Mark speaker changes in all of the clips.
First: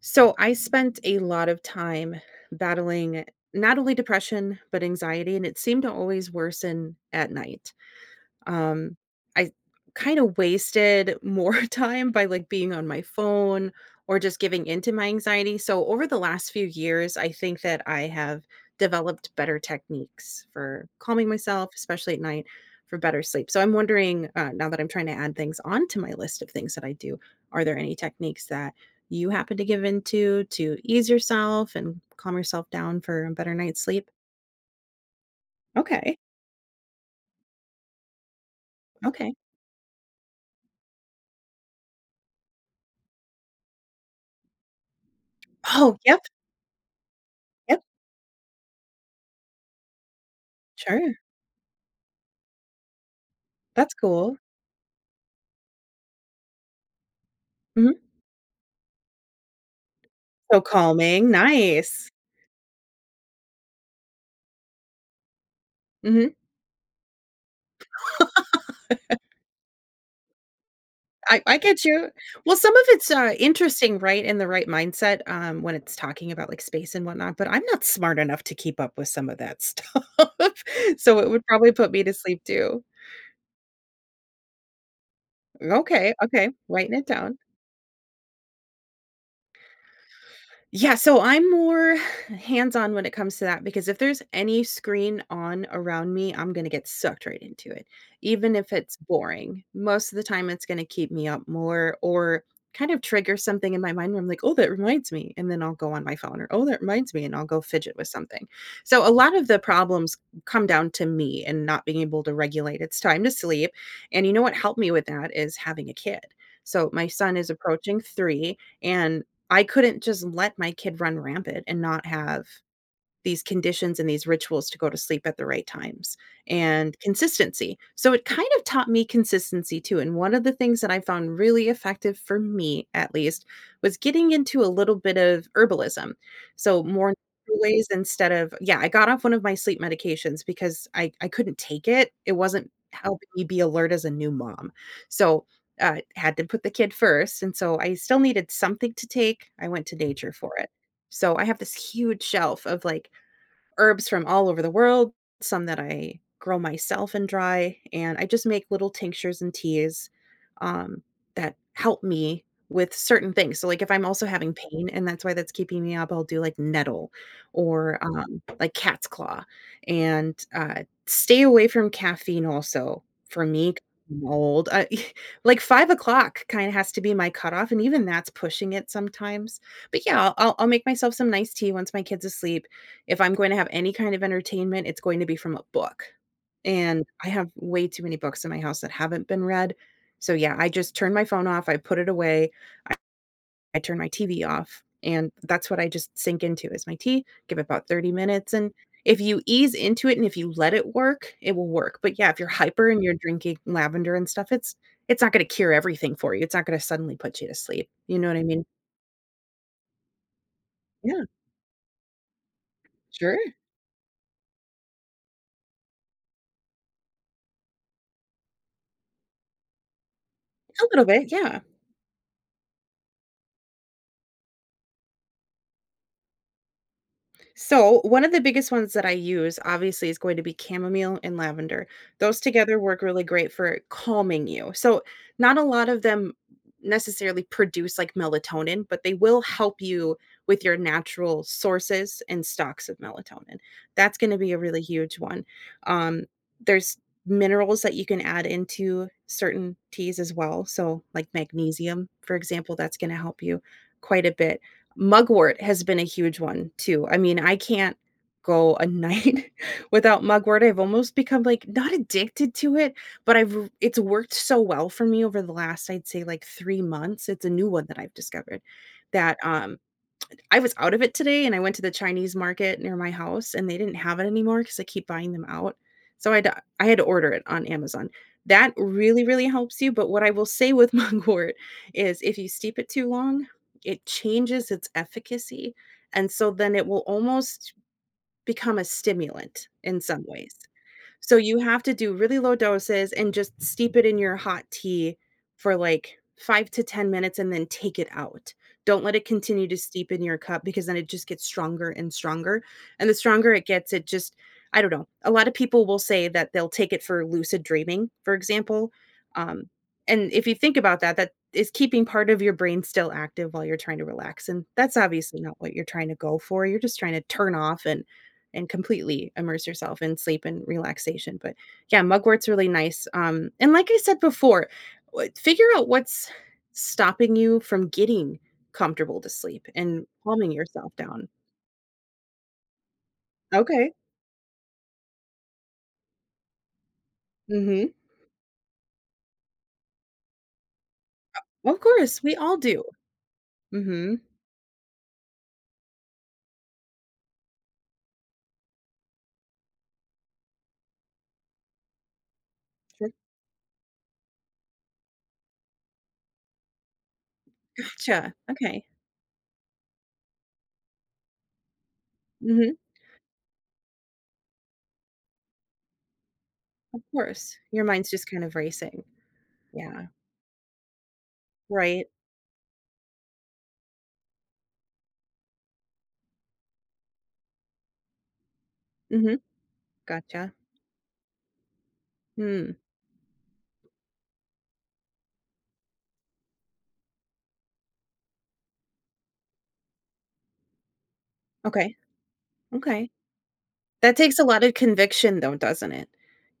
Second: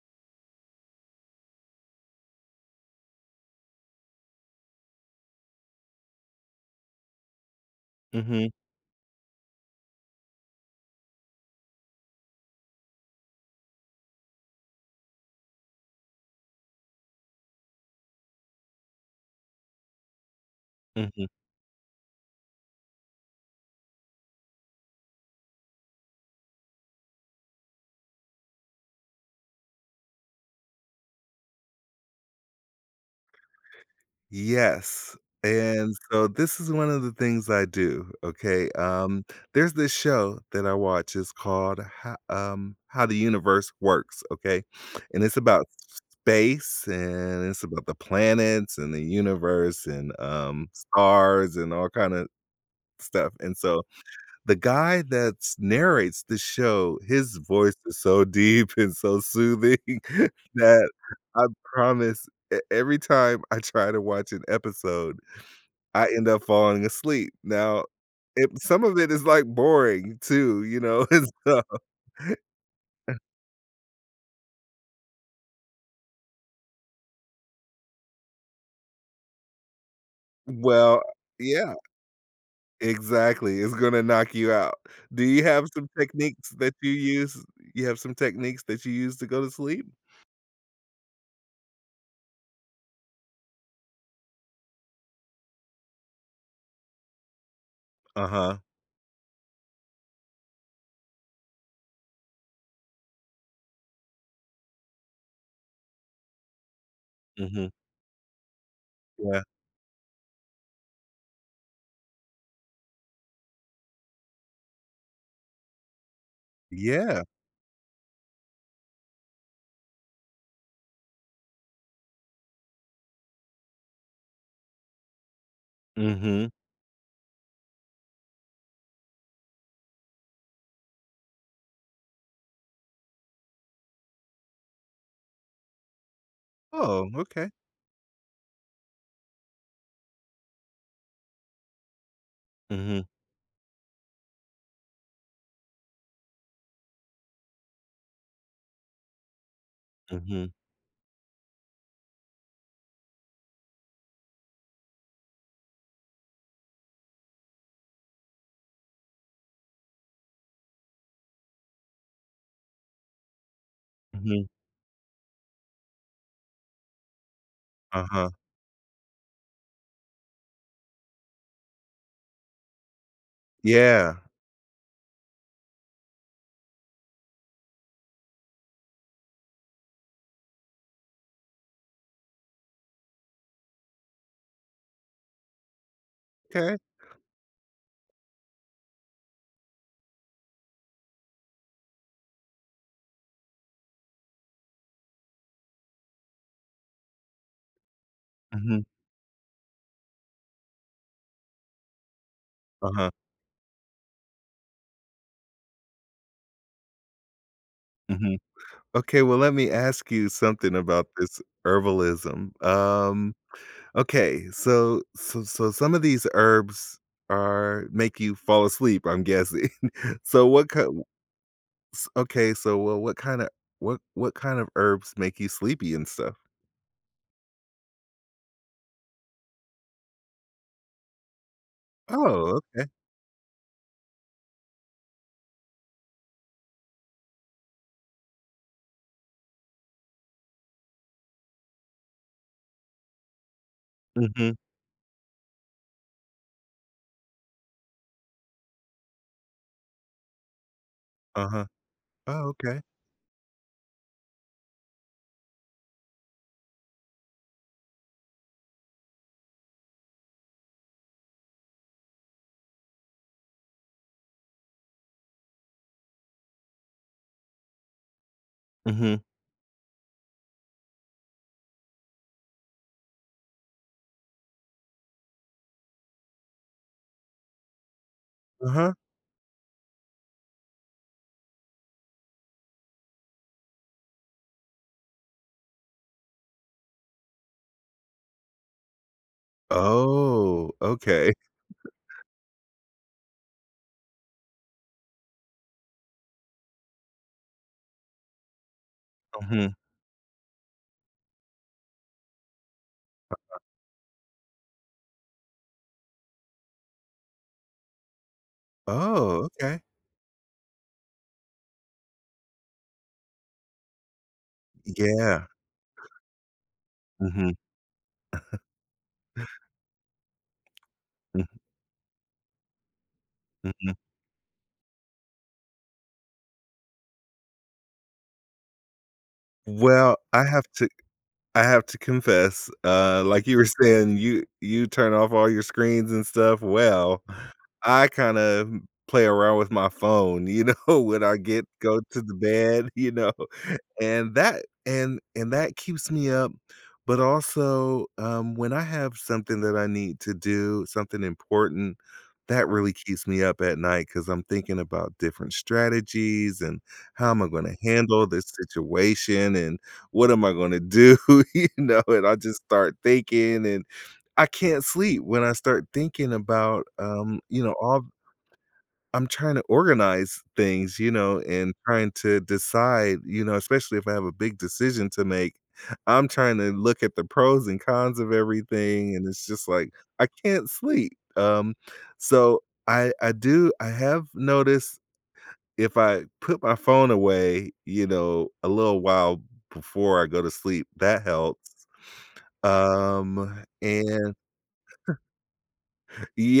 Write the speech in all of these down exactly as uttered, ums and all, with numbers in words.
Speaker 1: So, I spent a lot of time battling, not only depression, but anxiety, and it seemed to always worsen at night.
Speaker 2: Mhm.
Speaker 1: Um, I kinda wasted more time by, like, being on my phone or just giving into my anxiety, so over the last few years, I think that I have developed better techniques for
Speaker 2: Mhm.
Speaker 1: calming myself- especially at night- for better sleep, so I'm wondering, uh- now that I'm trying to add things onto my list of things that I do- are there any techniques that you happen to give into to ease yourself and calm yourself down for a better night's sleep?
Speaker 2: Yes, and
Speaker 1: Okay.
Speaker 2: so this is one of the things I do, okay? Um,
Speaker 1: Okay.
Speaker 2: there's this show that I watch, it's called Ha um, How the Universe Works, okay? And, it's about
Speaker 1: Oh,
Speaker 2: sp
Speaker 1: yep!
Speaker 2: space, and it's about
Speaker 1: Yep.
Speaker 2: the planets and the universe and, um,
Speaker 1: Sure.
Speaker 2: stars and all kinda stuff, and so,
Speaker 1: That's cool.
Speaker 2: the guy that's narrates the show, his voice is
Speaker 1: Mhm.
Speaker 2: so deep and so soothing
Speaker 1: So
Speaker 2: that
Speaker 1: calming,
Speaker 2: I
Speaker 1: nice.
Speaker 2: promise e every time I try to watch an episode, I end
Speaker 1: Mhm.
Speaker 2: up falling asleep. Now, it some of it is, like, boring too, you know? It's
Speaker 1: I I
Speaker 2: dumb,
Speaker 1: get you. Well, some of it's,
Speaker 2: eh
Speaker 1: uh, interesting, right? In the right mindset, um, when it's talking about, like, space and whatnot, but I'm not smart enough to keep up with some of that stuff.
Speaker 2: Well,
Speaker 1: So, it would probably
Speaker 2: yeah
Speaker 1: put me to sleep too.
Speaker 2: exactly, it's gonna knock you out. Do you have some
Speaker 1: Okay, okay,
Speaker 2: techniques that you
Speaker 1: writing it
Speaker 2: use
Speaker 1: down.
Speaker 2: you have some techniques that you use to go to sleep?
Speaker 1: Yeah, so I'm more hands-on when it comes to that because if there's any screen on around me, I'm gonna get sucked right into it, even
Speaker 2: Uh-huh.
Speaker 1: if it's boring. Most of the time it's gonna keep me up more or kind of trigger something in my mind where I'm like, "Oh, that reminds me," and then I'll go on my phone, or, "Oh, that reminds me," and I'll go
Speaker 2: Mhm.
Speaker 1: fidget with something. So, a lot
Speaker 2: Yeah.
Speaker 1: of the problems come down to me and not being able to regulate, "It's time to sleep," and you know what helped me with that is having a kid. So, my
Speaker 2: Yeah.
Speaker 1: son is approaching three, and I couldn't just let my kid run rampant and not have these conditions and these rituals to go to sleep at the right times,
Speaker 2: Mhm.
Speaker 1: and consistency, so it kind of taught me consistency too, and one of the things that I found really effective, for me, at least, was getting into a little bit of herbalism. So, more
Speaker 2: Oh, okay.
Speaker 1: natural ways instead of yeah, I got off one of my sleep medications because I I couldn't take it, it wasn't
Speaker 2: Mhm.
Speaker 1: helping me be alert as a new mom, so, uh, had to put the kid first, and so I still needed something to take, I went to nature for
Speaker 2: Mhm.
Speaker 1: it. So, I have this huge shelf of, like, herbs from all over the world, some that I grow myself and dry, and I just make little tinctures and teas, um, that help me with certain things, so, like, if I'm also
Speaker 2: Mhm.
Speaker 1: having pain and that's why that's keeping me up, I'll do, like, nettle or,
Speaker 2: Uh-huh.
Speaker 1: um, like, cat's claw, and, uh, stay away from caffeine also, for me, c
Speaker 2: Yeah.
Speaker 1: I'm old, uh, like, five o clock kinda has to be my cutoff, and even that's pushing it sometimes, but yeah, I'll I'll I'll make myself some nice tea once my kid's asleep. If I'm going to have any kind of entertainment, it's going to be from a book,
Speaker 2: 'Kay.
Speaker 1: and, I have way too many books at my house that haven't been read. So, yeah, I just turn my phone off, I put it away, I turn my T-V off, and that's what I just sink into is my tea, give it about thirty minutes, and
Speaker 2: Mhm.
Speaker 1: if you ease into it and if you let it work, it will work, but, yeah, if you're hyper and
Speaker 2: Uh-huh.
Speaker 1: you're drinking lavender and stuff, it's it's not gonna cure everything for you, it's not gonna suddenly put you to sleep, you know what
Speaker 2: Mhm.
Speaker 1: I mean?
Speaker 2: Okay, well, let me ask you something about
Speaker 1: Yeah.
Speaker 2: this herbalism. Um,
Speaker 1: Sure.
Speaker 2: okay, so so so some of these herbs are make you fall asleep, I'm guessing. So, what k
Speaker 1: A little
Speaker 2: w
Speaker 1: bit, yeah.
Speaker 2: s okay, so w what kind a what what kind of herbs make you sleepy and stuff?
Speaker 1: So, one of the biggest ones that I use obviously is going to be chamomile and lavender. Those
Speaker 2: Oh,
Speaker 1: together
Speaker 2: okay.
Speaker 1: work really great for calming you. So, not a lot of them necessarily produce like melatonin, but they will help you with your natural sources and stocks of melatonin. That's gonna be
Speaker 2: Mhm.
Speaker 1: a really huge one, um There's minerals that you can add into certain teas as well, so, like
Speaker 2: Uh-huh.
Speaker 1: magnesium, for
Speaker 2: Oh,
Speaker 1: example,
Speaker 2: okay.
Speaker 1: that's gonna help you quite a bit. Mugwort has been a huge one too. I mean, I can't go a night without mugwort, I've almost become like not addicted to it, but I've r it's worked so well for me over the last I'd say like three months, it's a new one that I've discovered
Speaker 2: Mhm.
Speaker 1: that, um I was out of it today and I went to the Chinese market near my house, and they didn't have it anymore 'cause I keep buying them out, so I had uh I had to order it on Amazon. That
Speaker 2: Uh-huh.
Speaker 1: really, really helps you, but what I will say with mugwort is, if you steep it too long, it changes its efficacy and so then it will almost become a stimulant in some ways.
Speaker 2: Oh, okay.
Speaker 1: So you have to do really low doses and just steep it in your hot tea for like, five to ten minutes and then take it out. Don't let it continue
Speaker 2: Mhm.
Speaker 1: to steep in your cup because then it just gets stronger and stronger, and the stronger
Speaker 2: Uh-huh
Speaker 1: it gets, it just I don't know. A lot of people will say that they'll take it for lucid dreaming, for example,
Speaker 2: Oh,
Speaker 1: um,
Speaker 2: okay.
Speaker 1: and if you think about that, that is keeping part of your brain still active while you're tryna relax, and that's obviously
Speaker 2: Yeah.
Speaker 1: not what you're tryna go for, you're just tryna turn
Speaker 2: Mhm.
Speaker 1: off and and completely immerse yourself in sleep and relaxation
Speaker 2: Mhm.
Speaker 1: but, yeah, mugwort's really nice, um. And like
Speaker 2: Mhm.
Speaker 1: I said before what figure out what's stopping you from getting comfortable to sleep and
Speaker 2: Well, I
Speaker 1: calming
Speaker 2: have to
Speaker 1: yourself down.
Speaker 2: I have to confess, uh like you were
Speaker 1: Okay.
Speaker 2: saying, you you turn off all your screens and stuff, well,
Speaker 1: Mhm.
Speaker 2: I kinda, m play around with my phone, you know, when I get
Speaker 1: O of
Speaker 2: go to
Speaker 1: course,
Speaker 2: the
Speaker 1: we all do.
Speaker 2: bed, you know,
Speaker 1: Mhm.
Speaker 2: and that and and that keeps me up. But also, um, when I have something that I need to do, something important, that really
Speaker 1: Sure.
Speaker 2: keeps me up at night 'cause I'm thinking about different strategies and, "How am I gonna handle
Speaker 1: Gotcha,
Speaker 2: this
Speaker 1: okay.
Speaker 2: situation" and, "What am I gonna do," you know? And I just
Speaker 1: Mhm.
Speaker 2: start thinking and I can't sleep when I start thinking about,
Speaker 1: Of
Speaker 2: um,
Speaker 1: course,
Speaker 2: you know,
Speaker 1: your
Speaker 2: all
Speaker 1: mind's just kind of racing.
Speaker 2: I'm tryna
Speaker 1: Yeah.
Speaker 2: organize things, you know? And
Speaker 1: Right.
Speaker 2: trying to decide, you know, especially if I have a big decision to make, I'm tryna look at the pros and cons of everything and
Speaker 1: Mhm,
Speaker 2: it's just like, I
Speaker 1: gotcha.
Speaker 2: can't sleep. Um, so
Speaker 1: Hmm.
Speaker 2: I I do I have noticed if I put my phone away, you know, a little while before I go to sleep, that helps.
Speaker 1: Okay, okay.
Speaker 2: Um,
Speaker 1: That
Speaker 2: and
Speaker 1: takes a lot of conviction though, doesn't it?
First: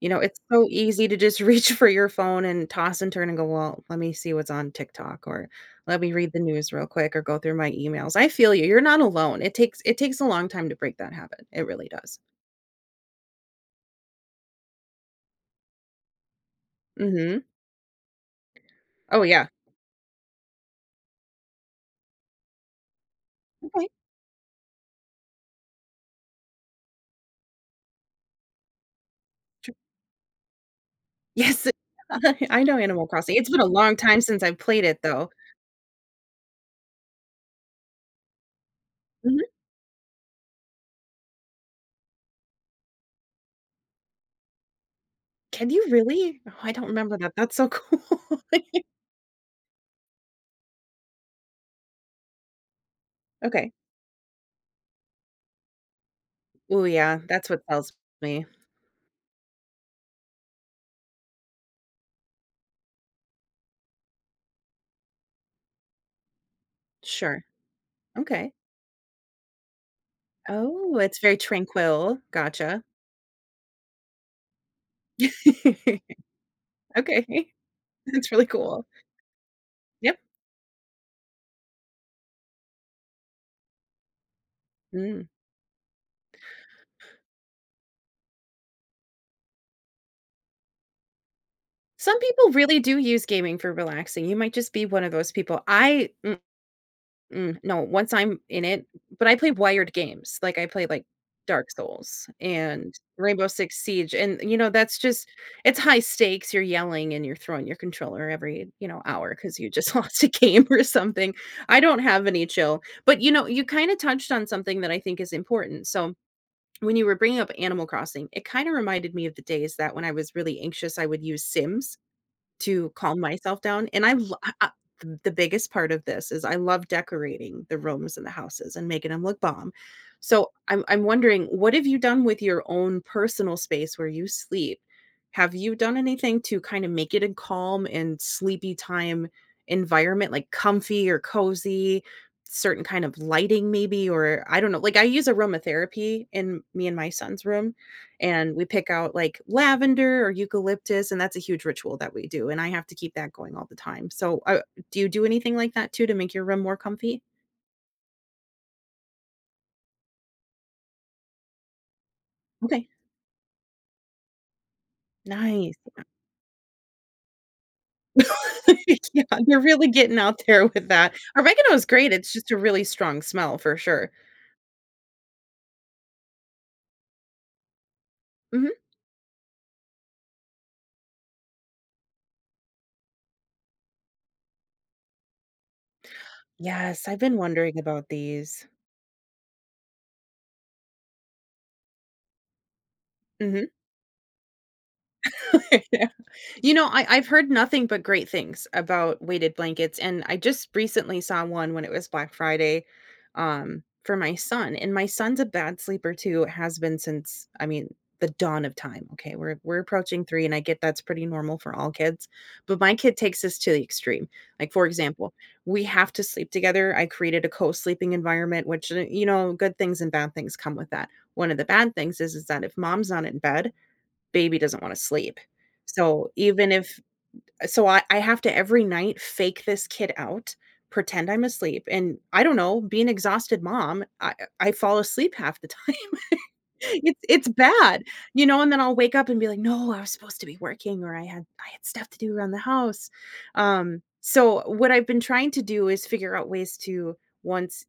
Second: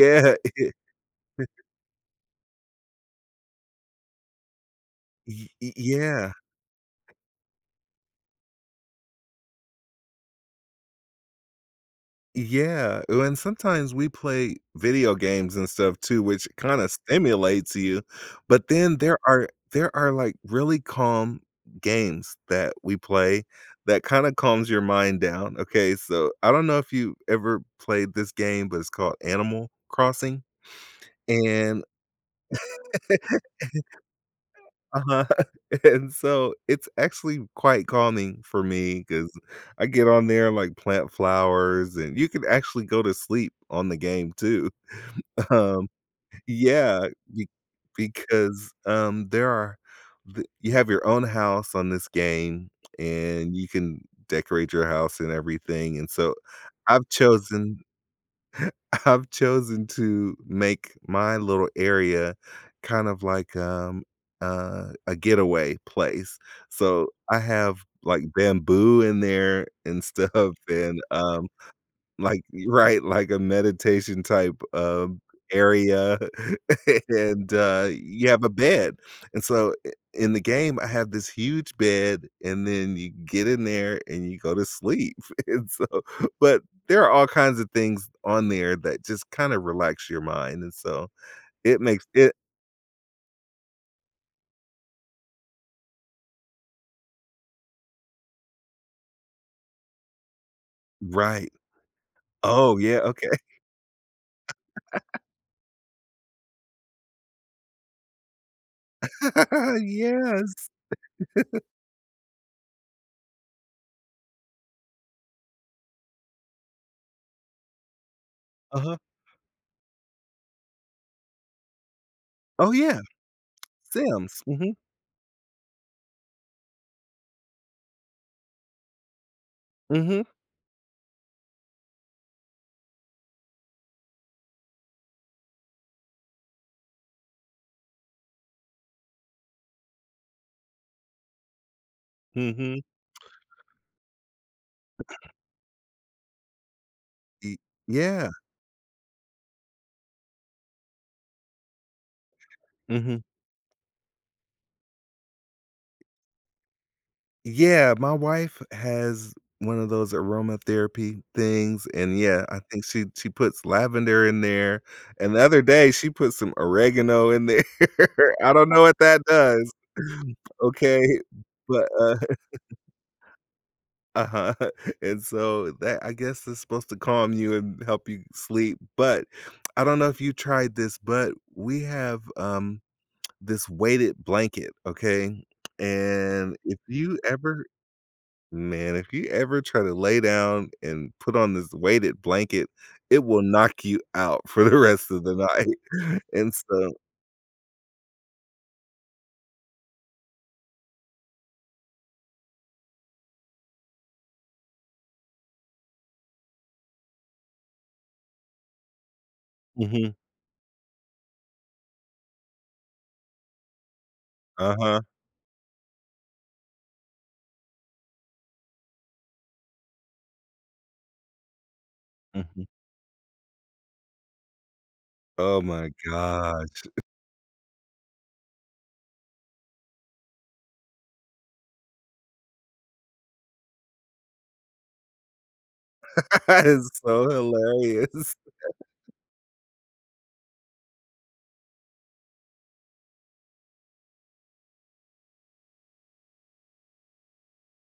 Speaker 1: You know, it's so easy to just reach for your phone and toss and turn and go, "Well, let me see what's on TikTok,"
Speaker 2: Y
Speaker 1: or,
Speaker 2: y
Speaker 1: "Let me
Speaker 2: yeah.
Speaker 1: read the news real quick, or go through my emails." I feel you, you're not alone. It takes it takes a long time to break that habit, it really does.
Speaker 2: Yeah, ooh and sometimes we play video games and stuff too, which kinda
Speaker 1: Mhm.
Speaker 2: stimulates you. But then there
Speaker 1: Oh yeah.
Speaker 2: are there are like, really calm games that we play
Speaker 1: Okay.
Speaker 2: that kinda calms your mind down, okay? So, I don't know if you ever played this game, but it's called Animal
Speaker 1: T
Speaker 2: Crossing.
Speaker 1: Yes
Speaker 2: And
Speaker 1: I know Animal Crossing. It's been a long time since I've played it
Speaker 2: Uh-huh.
Speaker 1: though.
Speaker 2: And so, it's actually quite calming for me 'cause
Speaker 1: Mhm.
Speaker 2: I get on there and, like, plant flowers, and you could actually go to sleep on the game too.
Speaker 1: Can you
Speaker 2: Um,
Speaker 1: really? Oh I don't
Speaker 2: yeah,
Speaker 1: remember that,
Speaker 2: you
Speaker 1: that's so cool.
Speaker 2: Because, um, there are th you have your own house on this game, and you
Speaker 1: Okay.
Speaker 2: can decorate your house and everything, and so,
Speaker 1: Ooh
Speaker 2: I've
Speaker 1: yeah, that's what
Speaker 2: chosen
Speaker 1: tells me.
Speaker 2: I've chosen to make my little area kind of like, um a a getaway place. So, I
Speaker 1: Sure,
Speaker 2: have like
Speaker 1: okay.
Speaker 2: bamboo in there and stuff
Speaker 1: Oh,
Speaker 2: and,
Speaker 1: it's very
Speaker 2: um,
Speaker 1: tranquil,
Speaker 2: like you
Speaker 1: gotcha.
Speaker 2: Right, like a meditation type, um, area
Speaker 1: Okay.
Speaker 2: and uh, you
Speaker 1: That's
Speaker 2: have
Speaker 1: really
Speaker 2: a
Speaker 1: cool.
Speaker 2: bed. And so, i
Speaker 1: Yep.
Speaker 2: in the game, I have this huge bed and then you get in there and you go to sleep.
Speaker 1: Mm.
Speaker 2: And so But, there are all kinds of things on there that just kinda relax your mind, and so it makes
Speaker 1: Some
Speaker 2: it
Speaker 1: people really do use gaming for relaxing, you might just be one of those people. I mm mm, no, once I'm in it but I play wired games, like I play like,
Speaker 2: Right.
Speaker 1: Dark Souls
Speaker 2: Oh
Speaker 1: and
Speaker 2: yeah, okay.
Speaker 1: Rainbow Six Siege, and you know, that's just it's high stakes, you're yelling and you're throwing your controller every, you know, hour 'cause you just lost a game
Speaker 2: Yes.
Speaker 1: or something, I don't have any chill. But you know, you kinda touched on something that I think is important, so, when you were bringing up Animal Crossing, it kinda
Speaker 2: Uh-huh.
Speaker 1: reminded me of the days that when I was really anxious I would use Sims
Speaker 2: Oh
Speaker 1: to
Speaker 2: yeah,
Speaker 1: calm myself down, and I lo
Speaker 2: Sims,
Speaker 1: I I
Speaker 2: mhm.
Speaker 1: th the biggest part of this is I love decorating the rooms and the houses and making 'em look bomb.
Speaker 2: Mhm.
Speaker 1: So, I'm I'm wondering, what have you done with your own personal space where you sleep? Have you done anything to kinda make it a calm and sleepy time environment? Like comfy or cozy,
Speaker 2: Mhm.
Speaker 1: certain kind of lighting maybe? Or I don't know, like I use aromatherapy in me and my son's
Speaker 2: Y
Speaker 1: room,
Speaker 2: yeah.
Speaker 1: and we pick out like lavender or eucalyptus, and that's a huge ritual that we do and I have to keep
Speaker 2: Mhm.
Speaker 1: that going all the time. So, uh do you do anything like that too to make your room more comfy?
Speaker 2: Yeah, my wife has one of those aromatherapy things, and, yeah, I think
Speaker 1: Okay.
Speaker 2: she she puts lavender in there, and the other
Speaker 1: Nice.
Speaker 2: day, she put some oregano in there, I don't know what that
Speaker 1: Yeah, you're
Speaker 2: does,
Speaker 1: really getting out there with
Speaker 2: okay,
Speaker 1: that, oregano is
Speaker 2: but,
Speaker 1: great,
Speaker 2: uh
Speaker 1: it's just a really strong smell for sure.
Speaker 2: Uh-huh, and so that, I guess, is supposed to calm you and help you
Speaker 1: Mhm.
Speaker 2: sleep, but, I don't know if you tried this, but we have, um, this weighted blanket, okay? And if
Speaker 1: Yes, I've
Speaker 2: you
Speaker 1: been
Speaker 2: ever
Speaker 1: wondering about these.
Speaker 2: man, if you ever try to lay down and put on this weighted blanket, it will
Speaker 1: Mhm.
Speaker 2: knock you out for the rest of the
Speaker 1: Yeah.
Speaker 2: night, and
Speaker 1: You know,
Speaker 2: so
Speaker 1: I I've heard nothing but great things about weighted blankets, and I just recently saw one when it was Black Friday, um, for my son, and my son's a bad sleeper too, has been since, I mean, the dawn of time, okay? We're we're
Speaker 2: Mhm.
Speaker 1: approaching three, and I get that's pretty normal for all kids, but my kid takes this to the extreme, like, for
Speaker 2: Uh-huh.
Speaker 1: example, we have to sleep together, I created a co-sleeping environment which, y you know, good things and bad things come with that, one of the bad things is is that
Speaker 2: Mhm.
Speaker 1: if mom's not in bed, baby doesn't wanna sleep,
Speaker 2: Oh my
Speaker 1: so, even
Speaker 2: gosh.
Speaker 1: if so I I have to every night fake this kid out, pretend I'm asleep, and I don't know, be an exhausted mom, I I I fall asleep half the time,
Speaker 2: That is
Speaker 1: it's
Speaker 2: so
Speaker 1: it's bad,
Speaker 2: hilarious.
Speaker 1: you know, and then I'll wake up and be like, "No, I was supposed to be working or I had I had stuff to do around the house," um, so, what I've been trying to do is figure out ways to once,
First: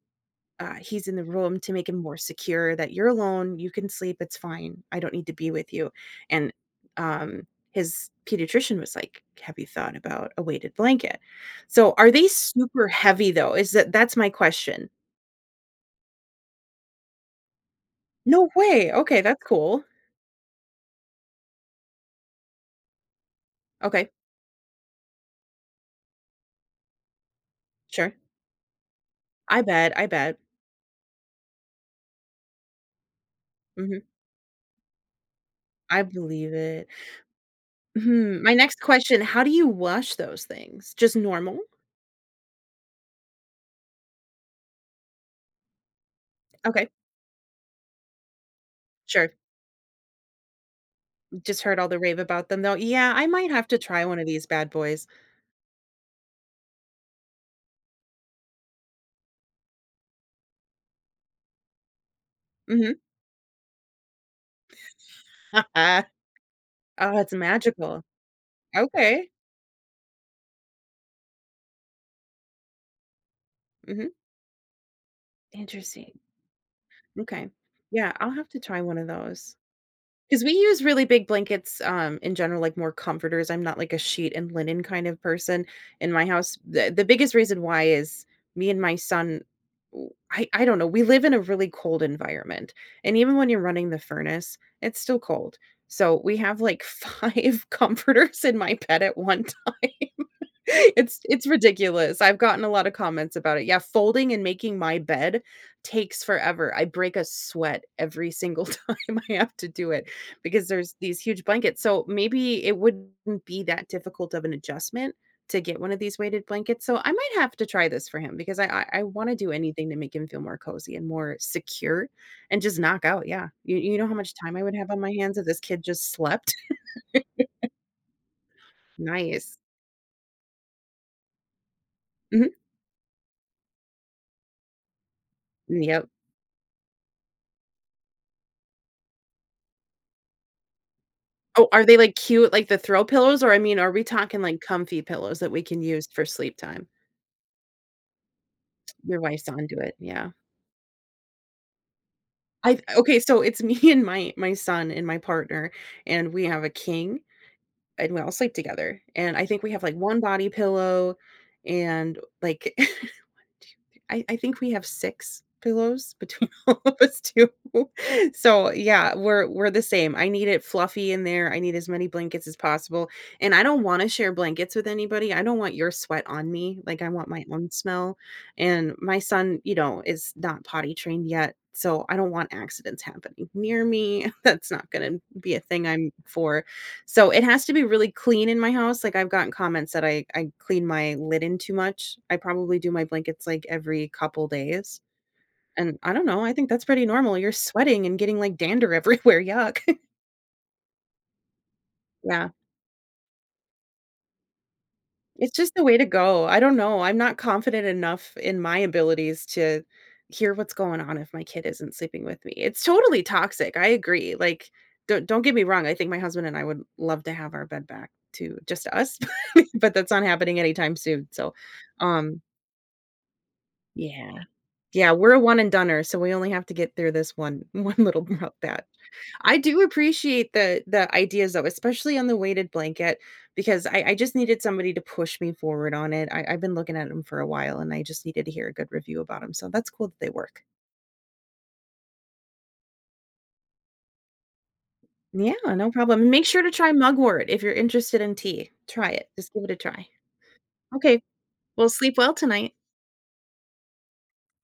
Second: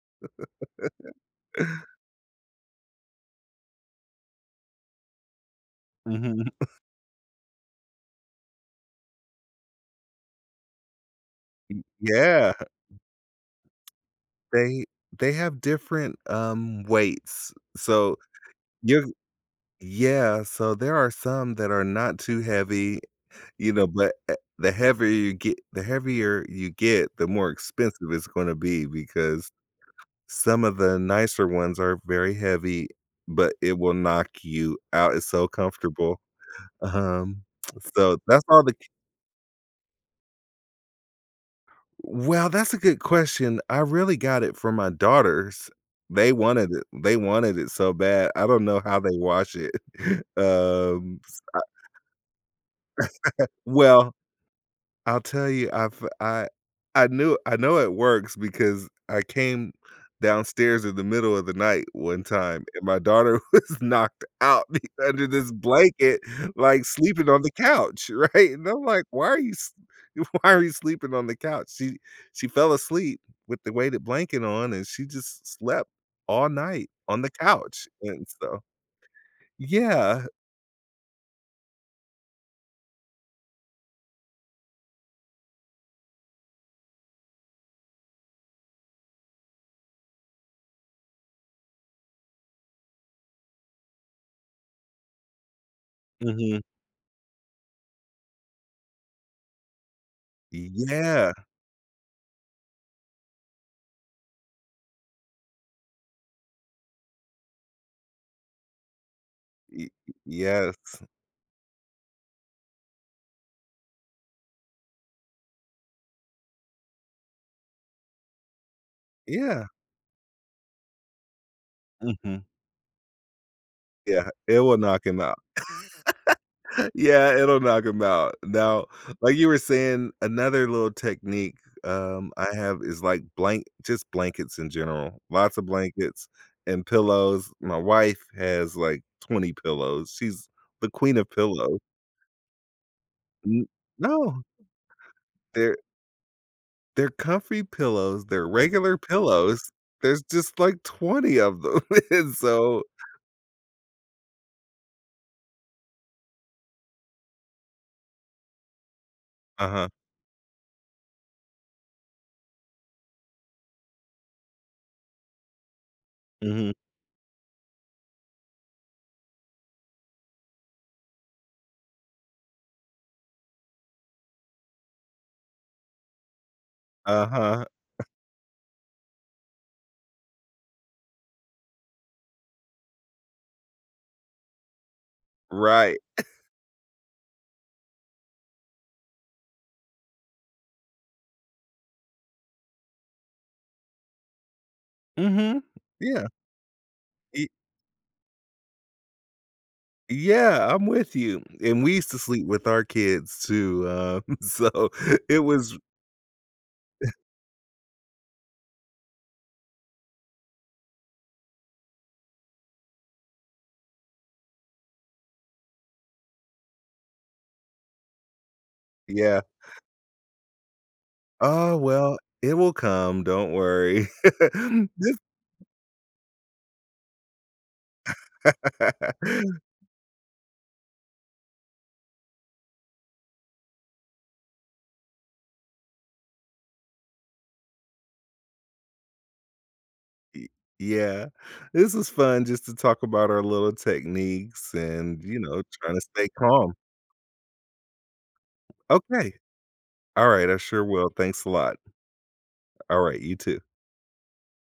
Speaker 1: uh, he's in the room to make him more secure that, "You're alone, you can sleep, it's fine, I don't need to be with you,"
Speaker 2: Mhm.
Speaker 1: and, um, his pediatrician was like, "Have you thought about a weighted blanket?"
Speaker 2: Mm,
Speaker 1: So, are they
Speaker 2: yeah.
Speaker 1: super heavy though? Is th that's my
Speaker 2: They
Speaker 1: question.
Speaker 2: they have different, um, weights, so
Speaker 1: No way,
Speaker 2: you
Speaker 1: okay, that's cool.
Speaker 2: Yeah, so, there are some that are not too heavy, you know,
Speaker 1: Okay.
Speaker 2: but, eh the heavier you ge the heavier you get, the more expensive
Speaker 1: Sure.
Speaker 2: it's gonna be because
Speaker 1: I bet, I bet.
Speaker 2: some of the nicer ones are very heavy, but it will
Speaker 1: Mhm.
Speaker 2: knock you out, it's so
Speaker 1: I
Speaker 2: comfortable,
Speaker 1: believe it.
Speaker 2: um, so
Speaker 1: Hmm.
Speaker 2: that's
Speaker 1: My
Speaker 2: all the
Speaker 1: next question- how do you wash those things? Just normal?
Speaker 2: Well, that's a good question, I really got it for my daughters. They wanted it
Speaker 1: Okay.
Speaker 2: they wanted it so bad, I don't know how they
Speaker 1: Sure.
Speaker 2: wash it, um, s I
Speaker 1: Just heard all the rave about them, though, yeah, I might have to try
Speaker 2: Well
Speaker 1: one of these bad boys.
Speaker 2: I'll tell you, I've I I knew I know it works because I came downstairs in the middle of the night one time, and
Speaker 1: Mhm.
Speaker 2: my daughter was knocked out be under this blanket, like,
Speaker 1: Oh,
Speaker 2: sleeping
Speaker 1: that's
Speaker 2: on the
Speaker 1: magical.
Speaker 2: couch, right? And I'm like, "Why
Speaker 1: Okay.
Speaker 2: are you s why are you sleeping on the couch?" She she fell asleep with the weighted
Speaker 1: Mhm.
Speaker 2: blanket on and she just slept
Speaker 1: Interesting.
Speaker 2: all night on the
Speaker 1: M'kay,
Speaker 2: couch
Speaker 1: yeah,
Speaker 2: and
Speaker 1: I'll have to
Speaker 2: so
Speaker 1: try one of those.
Speaker 2: Yeah.
Speaker 1: 'Cause we use really big blankets, um, in general, like, more comforters, I'm not like a sheet and linen kind of person in my house, the the biggest reason why is me and my son oh, I I don't know, we live in a really cold environment, and even when you're running the furnace, it's still cold. So we have,
Speaker 2: Mhm.
Speaker 1: like, five comforters in my bed at one time,
Speaker 2: Y
Speaker 1: it's
Speaker 2: yeah.
Speaker 1: it's ridiculous, I've gotten a lot of comments about it; yeah, folding and making my bed takes forever, I break a sweat every single time I have to
Speaker 2: Ye
Speaker 1: do it
Speaker 2: y
Speaker 1: because there's
Speaker 2: yes.
Speaker 1: these huge blankets, so maybe it wouldn't be that difficult of an adjustment to get one of these weighted blankets, so I might have to try this for him because I I I wanna do
Speaker 2: Yeah.
Speaker 1: anything to make him feel more cozy and more secure
Speaker 2: Mhm.
Speaker 1: and just knock out, yeah, you you know how
Speaker 2: Yeah,
Speaker 1: much time
Speaker 2: it
Speaker 1: I would
Speaker 2: will
Speaker 1: have on
Speaker 2: knock
Speaker 1: my
Speaker 2: him
Speaker 1: hands
Speaker 2: out.
Speaker 1: if this kid just slept?
Speaker 2: Yeah, it'll knock him out, now, like you
Speaker 1: Nice.
Speaker 2: were saying, another little technique, um, I
Speaker 1: Mhm.
Speaker 2: have is like blank just blankets in general, lots of
Speaker 1: M yep.
Speaker 2: blankets and pillows. My wife has, like, twenty pillows, she's the queen of
Speaker 1: Oh,
Speaker 2: pillow.
Speaker 1: are they, like, cute like, the throw pillows? Or, I
Speaker 2: N
Speaker 1: mean, are we talking,
Speaker 2: no.
Speaker 1: like, comfy pillows that we
Speaker 2: They're
Speaker 1: can use for sleep time?
Speaker 2: they're comfy pillows, they're regular
Speaker 1: Your wife's
Speaker 2: pillows,
Speaker 1: onto it,
Speaker 2: there's
Speaker 1: yeah.
Speaker 2: just, like, twenty of them, and
Speaker 1: I've
Speaker 2: so
Speaker 1: okay, so it's me and my my son and my partner, and we have a king, and we all sleep together, and I think we have,
Speaker 2: Uh-huh.
Speaker 1: like, one body pillow and, like one, two, three I I think we have six pillows between
Speaker 2: Mhm.
Speaker 1: all of us too, so, yeah, we're we're the same, I need it fluffy in there, I need as many blankets as possible, and I don't wanna share blankets with anybody, I don't want your sweat on me, like, I want my
Speaker 2: Uh-huh.
Speaker 1: own smell, and my son, you know, is not potty trained yet, so I don't want accidents happening near me, that's not gonna be a thing
Speaker 2: Right.
Speaker 1: I'm for, so it has to be really clean in my house, like, I've gotten comments that I I clean my linen too much, I probably do my blankets, like, every couple days.
Speaker 2: Mhm,
Speaker 1: And, I don't
Speaker 2: yeah.
Speaker 1: know, I think that's pretty normal,
Speaker 2: Ye
Speaker 1: you're sweating and getting, like, dander everywhere, yuck.
Speaker 2: Yeah, I'm with you, and we used to sleep
Speaker 1: Yeah.
Speaker 2: with our kids too, um, so, it
Speaker 1: It's just
Speaker 2: was
Speaker 1: the way to go, I don't know, I'm not confident enough in my abilities to hear what's going on if my kid isn't sleeping with me, it's totally toxic, I agree, like, don't don't get me wrong, I think my husband and I would love to have our bed back to just us,
Speaker 2: Yeah.
Speaker 1: but but that's not happening anytime soon, so,
Speaker 2: Oh, well,
Speaker 1: um
Speaker 2: it will come, don't worry.
Speaker 1: Yeah. Yeah,
Speaker 2: This
Speaker 1: we're a one and doner, so we only have to get through this one one little rough patch. I do appreciate the the ideas, though, especially on the weighted blanket, because I I just needed somebody to push me forward on it, I I've been looking at 'em for a while, and I just needed to hear a good review about 'em, so that's cool that they
Speaker 2: Y
Speaker 1: work.
Speaker 2: yeah. This was fun just to talk about our little techniques and, you
Speaker 1: Yeah,
Speaker 2: know,
Speaker 1: no
Speaker 2: trying to stay
Speaker 1: problem. Make sure to
Speaker 2: calm.
Speaker 1: try mugwort if you're interested in tea, try it,
Speaker 2: Okay.
Speaker 1: just give it a try.
Speaker 2: Alright, I sure will,
Speaker 1: Okay.
Speaker 2: thanks a lot.
Speaker 1: Well, sleep well tonight.
Speaker 2: Alright, you too.